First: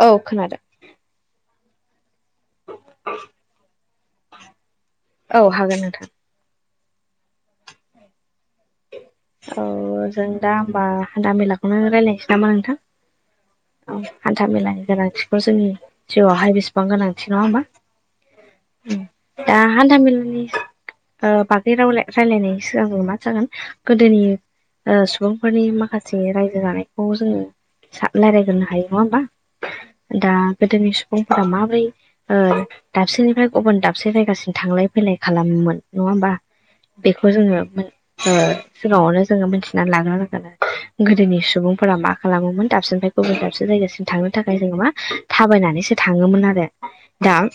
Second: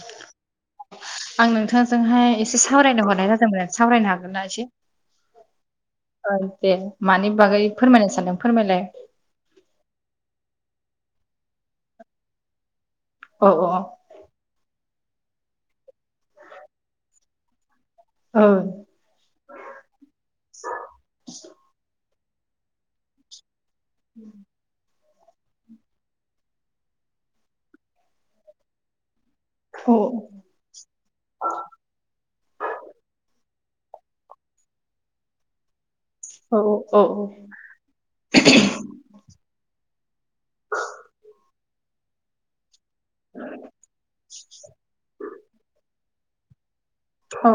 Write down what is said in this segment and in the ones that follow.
औ खोनादों आं नोंथांजोंहाय एसे सावरायनो हरनाय जादोंमोन सावरायनो हागोन ना एसे औ हागोन नोंथां दे मानि बागै फोरमायनो सानदों फोरमायलाय औ जों दा होनबा हानथा मेलाखौनो रायजलायनोसै नामा नोंथां अ अ हानथा मेलानि गोनांथिखौ जोंनि जिउआवहाय बेसेबां गोनांथि नङा होनबा औ दा हानथा मेलानि ओ बागै राव रायलायनायनायनि सिगां मा जागोन गोदोनि ओ सुबुंफोरनि माखासे रायजो जानायखौ जोङो रायज्लायग्रोनो हायो नङा होमबा दा गोदोनि सुबुंफोरा माबोरै ओ दाबसेनिफ्राय गुबुन दाबसे जायगासिम थांलाय फैलाय खालामोमोन नङा होमबा औ बेखौ जोङो ओ सिगाङावनो जोङो मिथिनानै लाग्रो नांगोन गोदोनि सुबुंफोरा मा खालामोमोन दाबसेनिफ्राय गुबुन दाबसे जायगासिम थांनो थाखाय जोङो मा थाबायनानैसो थाङोमोन आरो दा औ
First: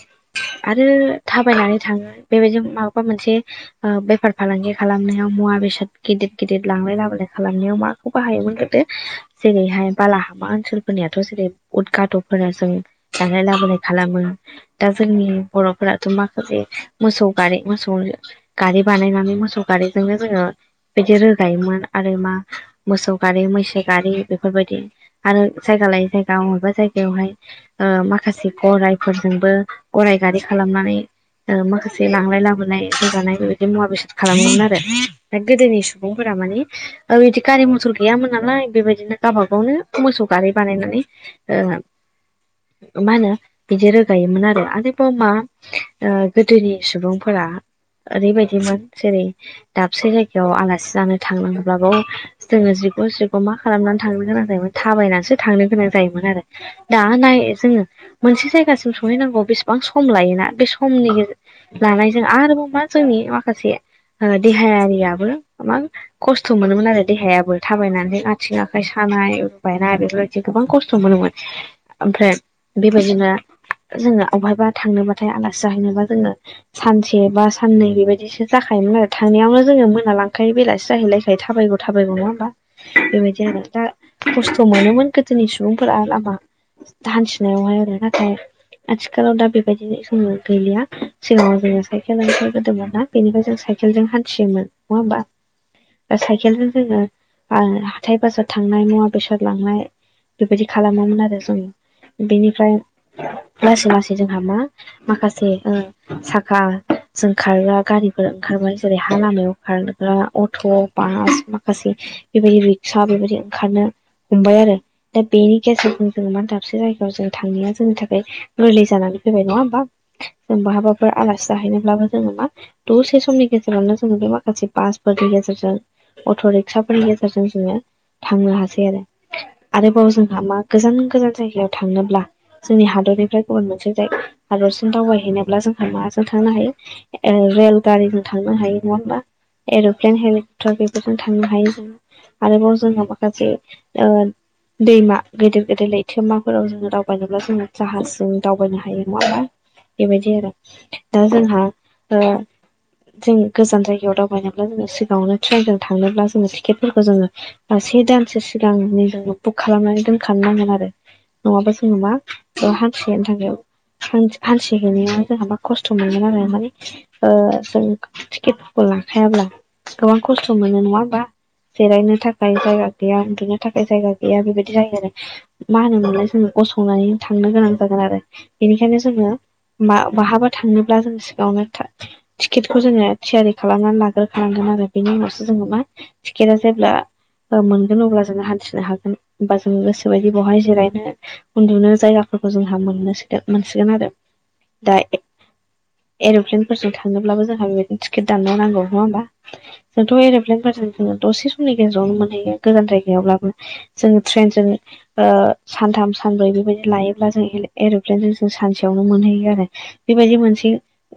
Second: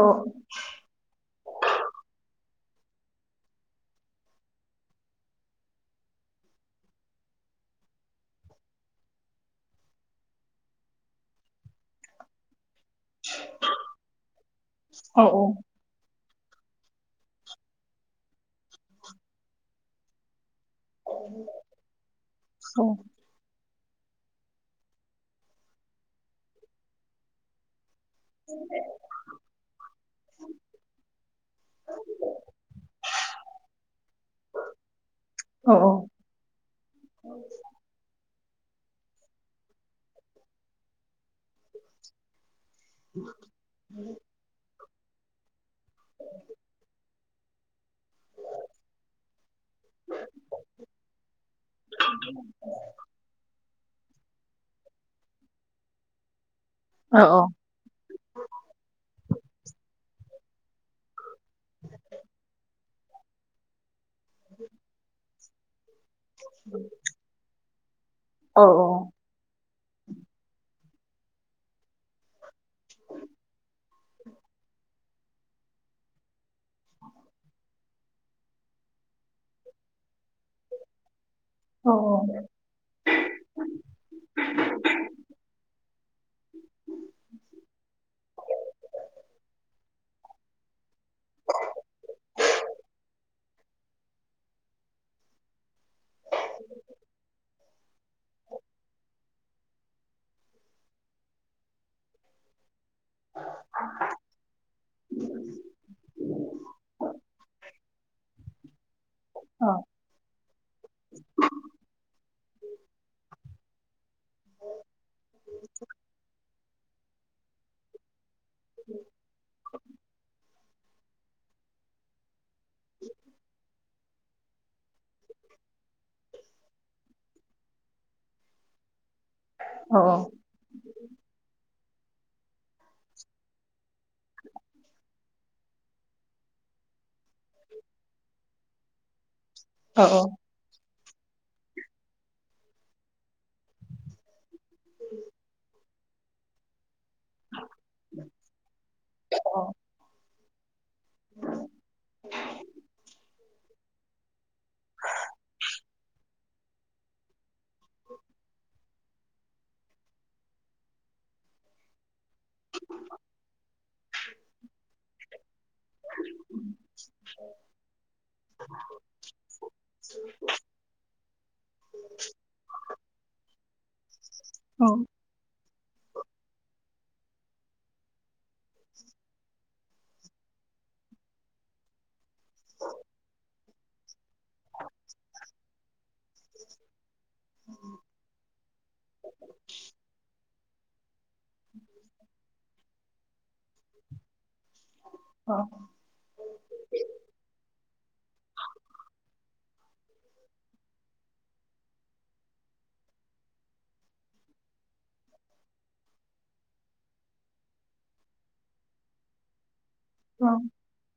आरो थाबायनानै थाङो बेबायदि माबाबा मोनसे बेफार फालांगि खालामनायाव मुवा बेसाद गिदिर गिदिर लांलाय लाबोलाय खालामनायाव माखौ बाहायोमोन गोदो जेरैहाय बालाहामा ओनसोलफोरनियाथ' जेरै उदगाद'फोरा जों लांनाय लाबोनाय खालामो दा औ जोंनि बर' फोराथ' माखासे मोसौ गारि मोसौ गारि बानायनानै मोसौ गारिजोंनो जोङो बिदि रोगायोमोन आरो मा औ मोसौ गारि मैसो गारि बेफोरबायदि आरो जायगा लायै जायगा बबेबा जायगायावहाय ओ माखासे गरायफोरजोंबो गराय गारि खालामनानै ओ माखासे लांलाय लाबोलाय रोगानाय बेबायदि मुवा बेसाद खालामोमोन आरो दा औ गोदोनि सुबुं फोरा माने ओ बिदि गारि मटर गैयामोन नालाय बेबायदिनो गावबा गावनो मोसौ गारि बानायनानै ओ मा होनो बिदि रोगायोमोन आरो आरोबाव मा ओ गोदोनि सुबुंफोरा ओरैबायदिमोन जेरै दाबसे जायगायाव आलासि जानो थांनांगौब्लाबो जोङो जिगु [unintelligible] मा खालामनानै थांनो गोनां जायोमोन थाबायनानैसो थांनो गोनां जायोमोन आरो दा औ नाय औ जोङो मोनसे जायगासिम सहैनांगौ बेसेबां सम लायोना बे समनि लानायजों आरोबाव मा जोंनि माखासे ओ देहायारियाबो मां खस्थ' मोनोमोन आरो देहायाबो थाबायनानै आथिं औ आखाइ सानाय रुबायनाय बेफोरबायदि गोबां खस्थ' मोनोमोन ओमफ्राय बेबायदिनो जोङो अबायबा थांनोबाथाय आलासि जाहैनोबा जोङो सानसे बा साननै बेबायदिसो जाखायोमोन आरो थांनायावनो जोङो मो ना लांखायो बेलासो जाहैलायखायो थाबायगौ औ थाबायगौ नङा ओमबा बेबायदि आरो दा खस्थ' मोनोमोन गोदोनि सुबुंफोरा लामा हान्थिनायावहाय आरो नाथाय आथिखालाव दा बेबायदिनो जोङो गैलिया सिगाङाव जोङो साइकेल ओखारग्रोदोमोना बेनिफ्राय जों साइकेलजों हान्थियोमोन नङा ओमबा साइकेलजों जोङो हाथाइ बाजार थांनाय मुवा बेसाद लांनाय बेबायदि खालामोमोन आरो जों बेनिफ्राय लासै लासै जोंहा मा माखासे ओ साखाजों खारग्रा गारिफोर ओंखारबाय जेरै हा लामायाव खारग्रा अट', बास माखासे बेबायदि रिक्सा बेबायदि ओंखारनो हमबाय आरो दा बेनि गेजेरजों जोङो मा दाबसे जायगायाव जों थांनाया जोंनि थाखाय गोरलै जानानै फैबाय नङा ओमबा जों बहाबाफोर आलासि जाहैनोब्लाबो जोङो मा दसे समनि गेजेरावनो जोङो गोबां माखासे बासफोरनि गेजेरजों अट' रिक्साफोरनि गेजेरजों जोङो थांनो हासै आरो आरोबाव जोंहा मा गोजान गोजान जायगायाव थांनोब्ला जोंनि हादरनिफ्राय गुबुन मोनसे जाय हादरसिम दावबायहैनोब्ला जोंहा माजों थांनो हायो रेल गारिजों थांनो हायो नङा ओमबा औ औ एर'प्लेन हे क्टार बेफोरजों थांनो हायो जोङो आरोबाव जोंहा माखासे ओ दैमा गेदिर गिदिर लैथोमाफोराव जोङो दा- बायनोब्ला जोङो जाहाजजों दावबायनो हायो माबा बेबायदि आरो दा जोंहा ओ जों गोजान जायगायाव दाव बायनोब्ला जोङो सिगाङावनो ट्रेनजों थांनोब्ला जोङो टिकेटफोरखो जोङो से दानसो सिगांनि जोङो बुक खालामनानै दोनखानो नांगोन आरो नङाबा जोङो मा ओ हान्थि हैनो थांनायाव हान्थिहैनायावहाय जोंहा मा खस्थ' मोनो आरो माने ओ जों टिकेटफोरखौ ला खायाब्ला गोबां खस्थ' मोनो नङा ओमबा जिरायनो थाखाय जायगा गैया उन्दुनो थाखाय जायगा गैया बेबायदि जायो आरो मा होनोमोनलाय जोङो गसंनानै थांनो गोनां जागोन आरो बेनिखायनो जोङो मा माहाबा थांनोब्ला जों सिगाङावनो टिकेटखौ जोङो थियारि खाला खालामनानै लाग्रोखांगोन आरो बेनि उनावसो जोङो मा टिकेटआ जेब्ला मोनगोन अब्ला जोङो हान्थिनो हागोन ओमबा जों गोसोबायदि बेहाय जिरायनो उन्दुनो जायगाफोरखौ जोंहा मोनगोन मोनसिगोन आरो दा अ एर'प्लेनफोरजों थांनोब्लाबो जोंहा बेबायदिनो टिकेट दाननो नांगौ नङा होमबा जोंथ' एर'प्लेनफोरजों जोङो दसे समनि गेजेरावनो मोनहैयो गोजान जायगायावब्लाबो जोङो ट्रेनजों सानथाम सानब्रै बेबायदि लायोब्ला जों एर'प्लेनजों जों सानसेयावनो मोनहैयो आरो बेबायदि मोनसे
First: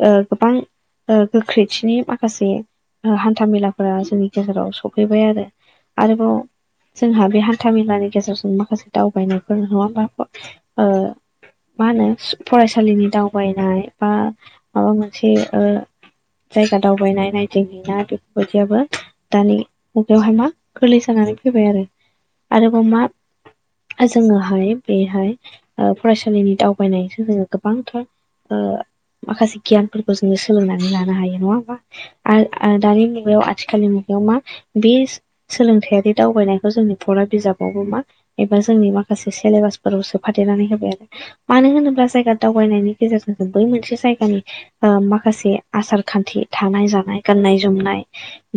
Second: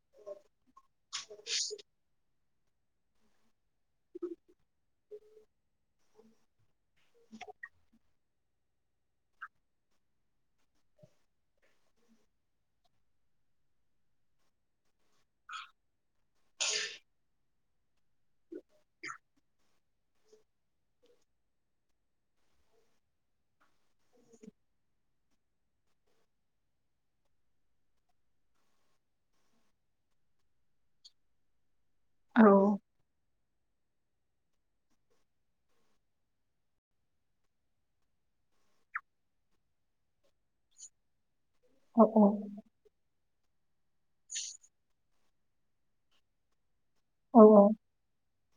ओ गोबां ओ गोख्रैथिनि माखासे हान्था मेलाफोरा जोंनि गेजेराव सफैबाय आरो आरोबाव जोंहा बे हान्था मेलानि गेजेरजों माखासे दावबायनायफोर नङा ओमबा ओ मा होनो फरायसालिनि दावबायनाय बा माबा मोनसे ओ जायगा दावबायनाय नायदिं हैनाय बेफोरबायदियाबो दानि मुगायावहाय मा गोरलै जानानै फैबाय आरो आरोबाव मा जोङोहाय बेहाय फरायसालिनि दावबायनायजों जोङो गोबांथार माखासे गियानफोरखौ जोङो सोलोंनानै लानो हायो नङा होमबा आरो दानिानि मुगयाव आथिखालि मुगायाव मा बि सोलोंथायारि दावबायनायखौ जोंनि फरा बिजाबावबो मा एबा जोंनि माखासे सेलेबास फोराव सोफादेरनानै होबाय आरो मानो होनोब्ला जायगा दावबायनायनि गेजेरजों बै मोनसे जायगानि माखासे आसार खान्थि थानाय जानाय गाननाय जोमनाय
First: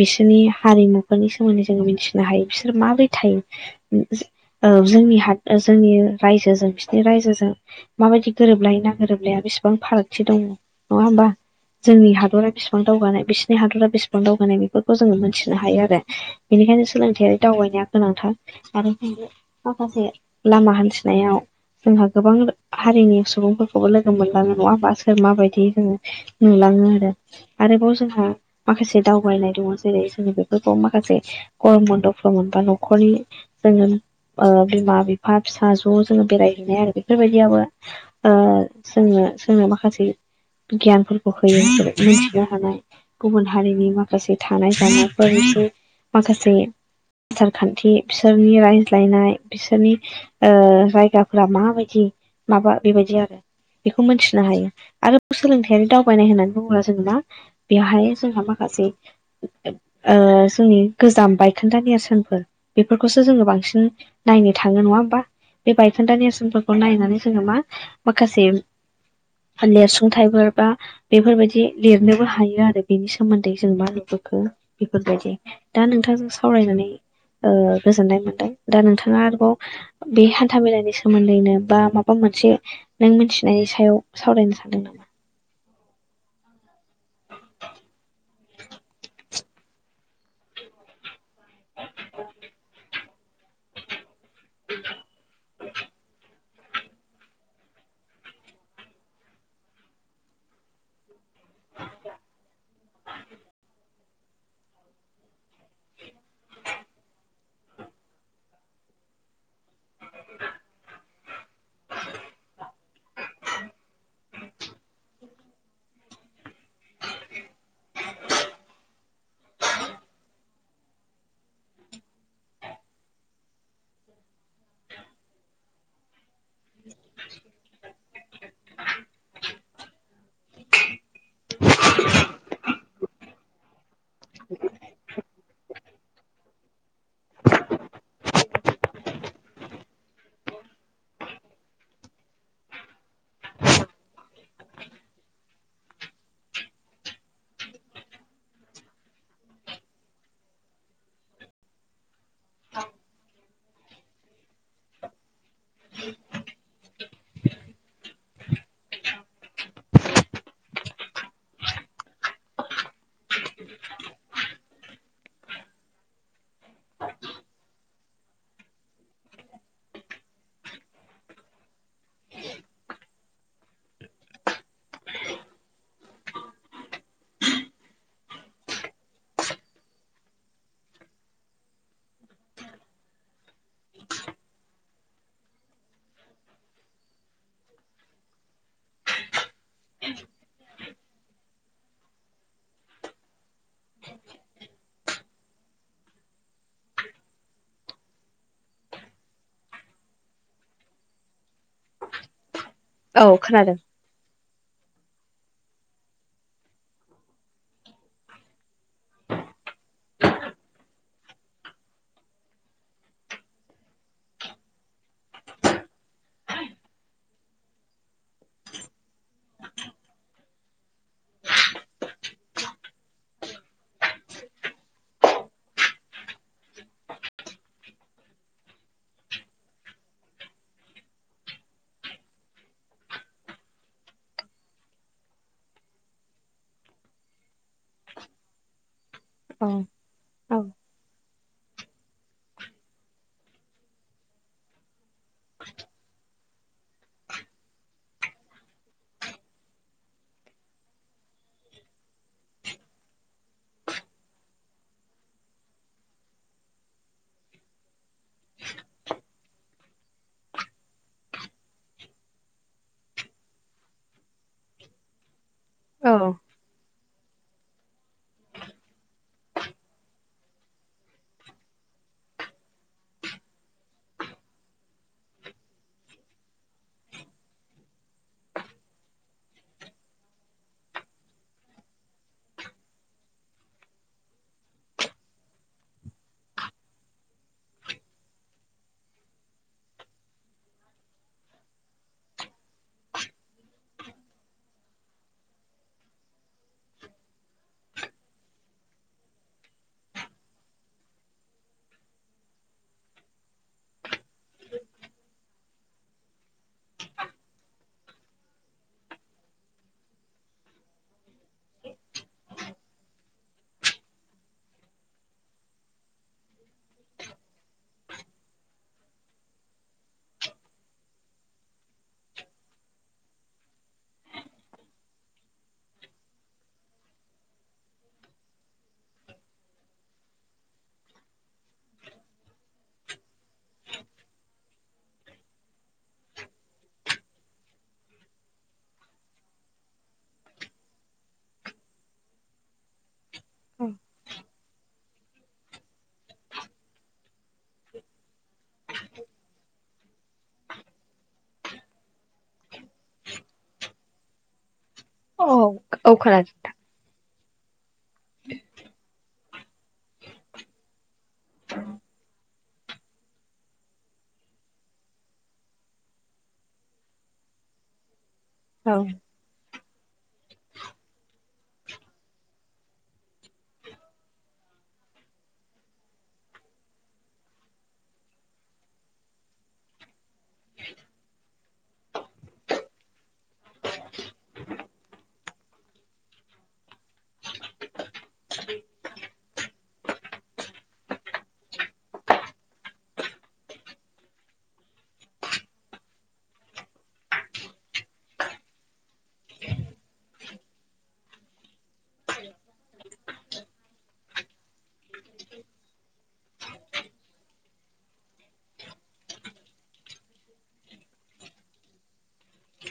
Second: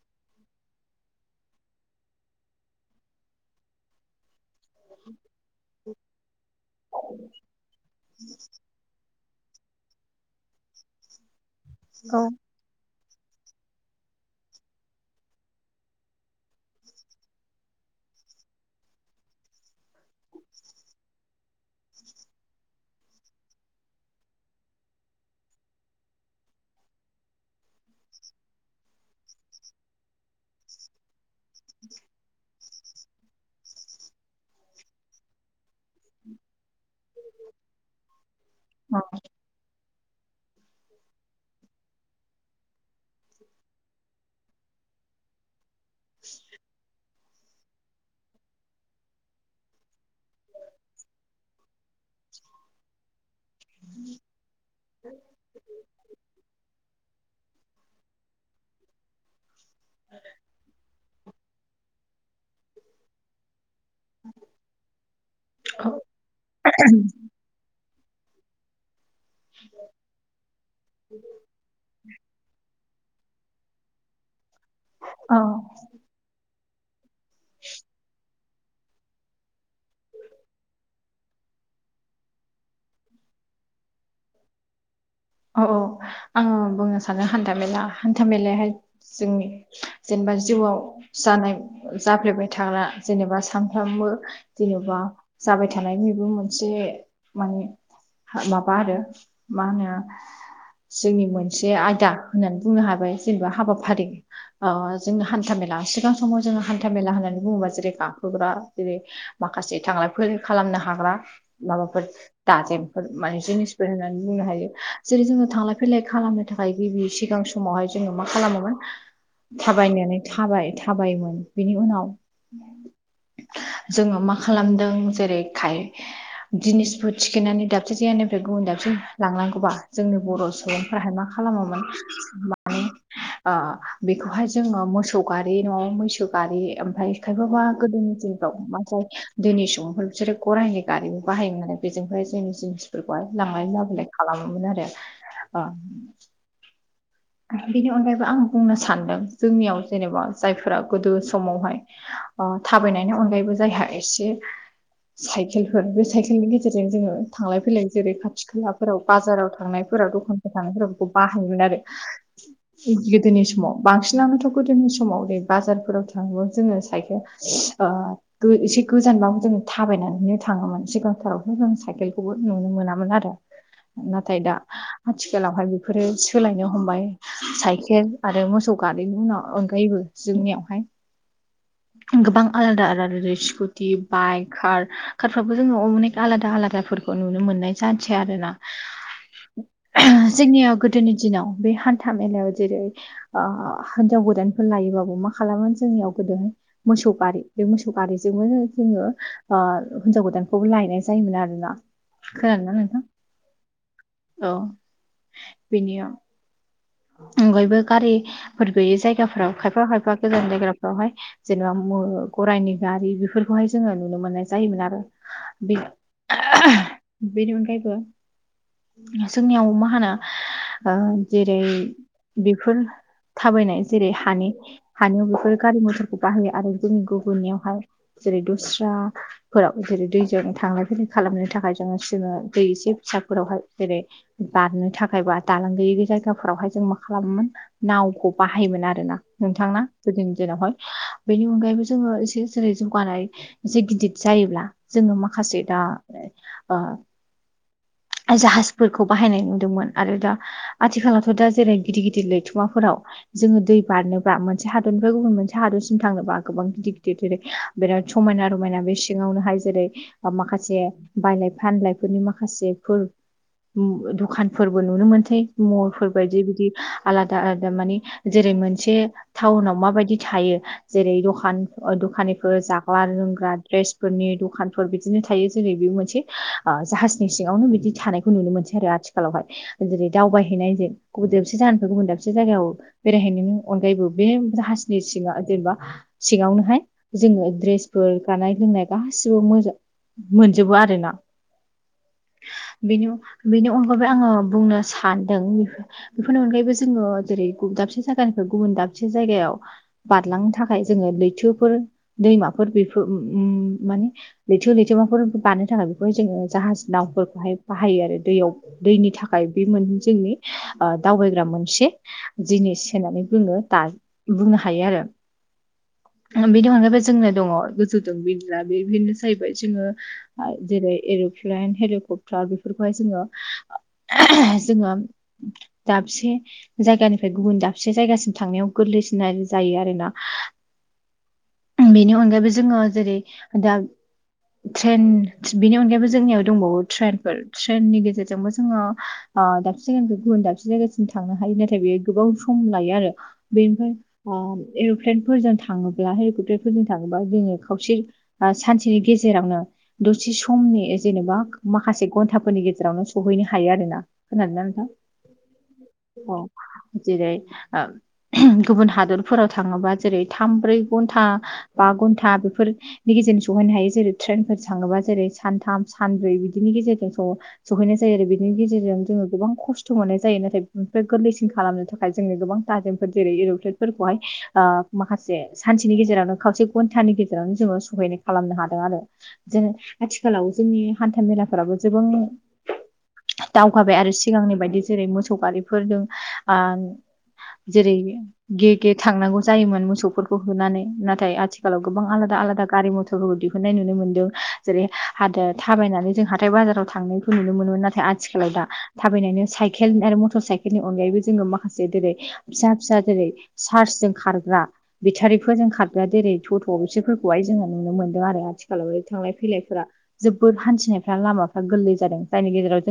बिसोरनि हारिमुफोरनि सोमोन्दै जोङो मिथिनो हायो बिसोर माबोरै थायो जोंनि ह जोंनि रायजोजों बिसोरनि रायजोजों माबायदि गोरोबलायो ना गोरोबलाया बेसेबां फारागथि दङ नङा होमबा जोंनि हादरा बेसेबां दावगानाय बिसिनि हादरा बेसिबां दावगानाय बेफोरखौ जोङो मोनथिनो हायो आरो बेनिखायनो सोलोंथायारि दावबायनाया गोनांथार आरोनो माखासे लामा हान्थिनायाव जोंहा गोबां हारिनि सुबुंफोरखौबो लोगो मोनलाङो नङाहोमबा सोर माबायदि जोङो नुलाङो आरो आरोबाव जोंहा माखासे दावबायनाय दङ जेरै जोंनि बेफोरखौ माखासे गरम बन्दफोराव मोनबा न'खरनि जोङो बिमा बिफा फिसा ज' जोङो बेरायहैनाय आरो बेफोरबायदियाबो ओ [inaudible] जोंनो जोंनो माखासे गियानफोरखौ होयो मिथिया थानाय गुबुन हारिनि माखासे थानाय जानायफोर माखासे आसार खान्थि बिसोरनि रायज्लायनाय बिसोरनि जायगाफोरा माबायदि माबा बेबायदि आरो बेखौ मोनथिनो हायो आरो सोलोंथायारि दावबायनाय होननानै बुङोब्ला जोङ ना बेयावहाय जोंहा माखासे जोंनि गोजाम बायखोन्दा नेरसोनफोर बेफोरखौसो जोङो बांसिन नायनो थाङो नङा होमबा बे औ बायखोन्दा नेरसोनफोरखौ नायनानै जोङो मा माखासे लिरसुंथाइफोर बा बेफोरबायाददि लिरनो बो हायो आरो बेनि सोमोन्दै जों मा नुबोखो बेफोरबायदि औ दा नोंथांजों सावरायनानै ओ गोजोननाय मोनदों दा नोंथाङा आरोबाव बे हान्था मेलानि सोमोन्दैनो बा माबा मोनसे नों मिथिनायनि सायाव सावरायनो सानदों नामा औ औ आङो बुंनो सानो हान्थाामेला हान्था मेलायाहाय जोंनि जेनेबा जिउआव जानाय जाफ्लेबाय थाग्रा जेनेबा सानफ्रामबो जेनेबा जाबाय थानाय बेबो मोनसे माने माबा आरो मा होनो जोंनि मोनसे आयदा होननानै बुंनो हाबाय जेनेबा हाबाफारि जोंनि हान्था मेला सिगां समाव जोङो हान्था मेला होननानै बुङोबा जेरै गाखोग्रा जेरै माखासे थांलाय फैलाय खालामनो हाग्रा माबाफोर दाजेमफोर माने जिनिसफोर होननानै बुंनो हायो जेरै जोङो थांलाय फैलाय खालामनो थाखाय गिबि सिगां समावहाय जोङो मा खालामोमोन थाबायनानै थाबाय थाबायोमोन बेनि उनाव जोङो मा खालामदों जेरै खाय जिनिस ज थिखिनानै दाबसेसे जायानिफ्राय गुबुन दाबसे लांनांगौबा जोंनि बर' सुबुंफोराहाय मा खालामोमोन माने ओ बेखौहाय जोङो मोसौ गारि नंआबा मैसौ गारि ओमफ्राय खायफाबा गोदोनि दिनफ्राव माथाय दैोनि सुबुंफोर बिसोरो गरायाइनि गारिबो बाहायोमोन आरो बेजोंहाय जोंनि जिनिसफोरखौहाय लांलाय लाबोलाय खालामोमोन आरो बेनि अनगायैबो आं बुंनो सानदों जोंनियाव जेनेबा जायफोरा गोदो समावहाय थाबायनायनि अनगायैबो जायहा एसे साइकेलफोर बे साइकेलनि गेजेरजों जोङो थांलाय फैलाय जेरै खाथि खालाफोराव बाजाराव थांनायफोराव दखानफोराव थांनायफोराव बेखौ बाहायोमोन आरो गोदोनि समाव बांसिनानोथ' गोदोनि समाव रै बाजारफोराव थाङौ जोङो साइखेल ओ एसे गोजानबा जों थाबायनानैनो थाङोमोन सिगांथाराव जों साइकेलखौबो नुनो मोनामोन आरो नाथाय दा आथिखालावहाय बेफोरो सोलायनो हमबाय साइकेल आरो मोसौ गारिनि उन अनगायैबो जोंनियावहाय गोबां आलादा आलादा स्कुटि बाइक कार कारफ्राबो जोङो अनेक आलादा आलादाफोरखौ नुनो मोननाय जसै आरो ना जोंनियाव गोदोनि दिनाव बे हान्था मेलायाव जेरै हिनजाव गोदानफोर लायोबाबो मा खालामोमोन जोंनियाव गोदोहाय मोसौ गारि बे मोसौ गारिजोंबो जोङो हिनजाव गोदानखौबो लायनाय जायोमोन आरोना खोनादों ना नोंथां औ खोनादों औ बेनि अनगायबो गारिफोर गैयि जायगाफोराव खायफा खायफा गोजान जायगाफ्रावहाय जेनेबा गरायनि गारि बेफोरखौहाय जोङो नुनो मोननाय जायोमोन आरो बेनि अनगायैबो जोंनियाव मा होनो जेरै बेफोर थाबायनाय जेरै हानि हानायाव बेफोर गारि मथरखौ बाहयो आरो जोंनि गुबुननियावहाय जेरै दस्रा फोराव जेरै दैजों थांलाय फैलाय खालामनो थाखाय जोङो जङो दै एसे फिसाफोरावहाय जेरै बारनो थाखायबा दालां गैयैै जायगाफोरावहाय जों मा खालामोमोन नावखौ बाहायोमोन आरोना औ नोंथांना गोदोनि औ दिनावहाय बेनि अनगायैबो जोङो एसे जेरै जौगानायसे गिदिर जायोब्ला जोङो माखासे दा जाहाजफोरखौ बाहायनाय नुदोंमोन आरो दा आथिखालावथ' दा जेरै गिदिर गिदिर लैथुमाफोराव जोङो दै बारनोबा मोनसे हादरनिफ्राय गुबुन मोनसे हादरसिम थांनोबा गोबां गिदिर गिदिर जेरै बिराद समायना रमायना बे सिङावनोहाय जेरै ब माखासे बायलाय फानलायफोरनि माखासे फोर दखानफोरबो नुनो मोनसै मलफोर औ बायदि बिदि आलादा आलादा मानिे जेरै मोनसे टाउनाव माबायदि थायो जेरै दखान दखानिफोर जाग्रा लोंग्रा द्रेस फोरनि दखानफोर बिदिनो थायो जेरै बे मोनसे जाहाजनि सिङावनो बि बिदि थानायखौ नुनो मोनसै आरो आथिखालावहाय जेरै दावबायहैनायजों गुबुन दाबसे जाहोनफ्राय गुबुन दाबसे जायगायाव बेरायहैनायनिनायनि अनगायैबो बे जाहासनि सिङा जेनेबा सिङावनोहाय जोङो द्रेसफोर गानाय लोंनाय गासिबो मोजां मोनजोबो आरो ना बेनि बेनि अनगायै आङो बुंनो सानदों बेफोरनि अनगायैबो जोङो जेरै दाबसे जायगानिफ्राय गुबुन दाबसे जायगायाव बारलांनो थाखाय जोङो लैथोफोर दैमाफोर बेफोर माने लैथो लैथोमाफोर बारनो थाखाय बेखौहाय जोङो जाहाज नावफोरखौ बेहाय बाहायो आरो दैयाव दैनि थाखाय बे मोन जोंनि दावबायग्रा मोनसे जिनिस होननानै बुङो दा बुंनो हायो आरो बिनि अनगायैबो जोंनो दङ गोजौदों बिरग्रा बेनो जाहैबाय जोङो जेरै एरप्लेन हेलिकप बेफोरखौहाय जोङो जोङो दाबसे जायगानिफ्राय गुबुन दाबसे जायगासिम थांनायाव गोरलैसिन जायो आरोना बेनि अनगायैबो जोङो जेरै दा ट्रेन बिनि अनगायैबो जोंनियाव दंबावो ट्रेन ट्रेननि गेजेरजोंबो जोङो दाबसे जायगानि गुबुन दाबसे जायगासिम थांनो हायो नाथाय बेयो गोबां सम लायो आरो बेनिफ्राय टेरेनफोरजों थाङोब्ला हेलिकपटारफोरजों थाङोबा दिनै खावसे सानसेनि गेजेरावनो दसे समनि जेनेबा माखासे घन्टाफोरनि गेजेरावनो सहैनो हायो आरोना खोनादों ना नोंथां अ औ औ खोनादों नोंथां जेरै गुबुन हादरफोराव थाङोबा जेरै थाम ब्रै घन्टा बा घन्टा बेफोर नि गेजेरजों सहैनो हायो जेरै ट्रेनफोर थाङोबा जेरै सानथाम सानब्रै बिदिनि गेजेरजों सहैनाय जायो आरो बिनि गेजेरजों औ जो गोबां खस्थ' हरनाय जायो नाथाय बेफ्राय गोरलैसिन खालामनो थाखाय जोंङो गोबां दाजिमफोर जेरै इर'प्लेटफोरखौहाय माखासे सानसेनि गेजेरावनो खावसे घन्टानि गेजेरावनो जोङो सहायनाय खालामनो हादों आरो जों आथिखालाव जोंनि हान्था मेलाफ्राबो गोबां दावगाबाय आरो सिगांनि बायदि जेरै मोसौ गारिफोरजों आ जेरै गे गे थांनांगौ जायोमोन मोसौफोरखौ होनानै नाथाय आथिखालाव गोबां आलादा आलादा गारि मथर गथ'फोरखौ दिहुननाय नुनो मोनदों जेरै हाय थाबायनानै जोंहा हाथाइ बाजाराव थांनायखौ नुनो मोनोमोन नाथाय आथिखालाव दा थाबायनो साइकेल आरो मटर साइकेल बेनि अनगायैबो जोङो माखासे जेरै फिसा फिसा जेरै सार्सजों खारग्रा बेटारिफोरजों खारगा जेरै थट बिसोरफोरखौहाय जोङो नुनो मोनदों आरो आथिखालाव थांलाय फैलायफोरा जोबोर हान्थिनायफ्रा लामाफ्रा गोरलै जादों जायनि गेजेराव जों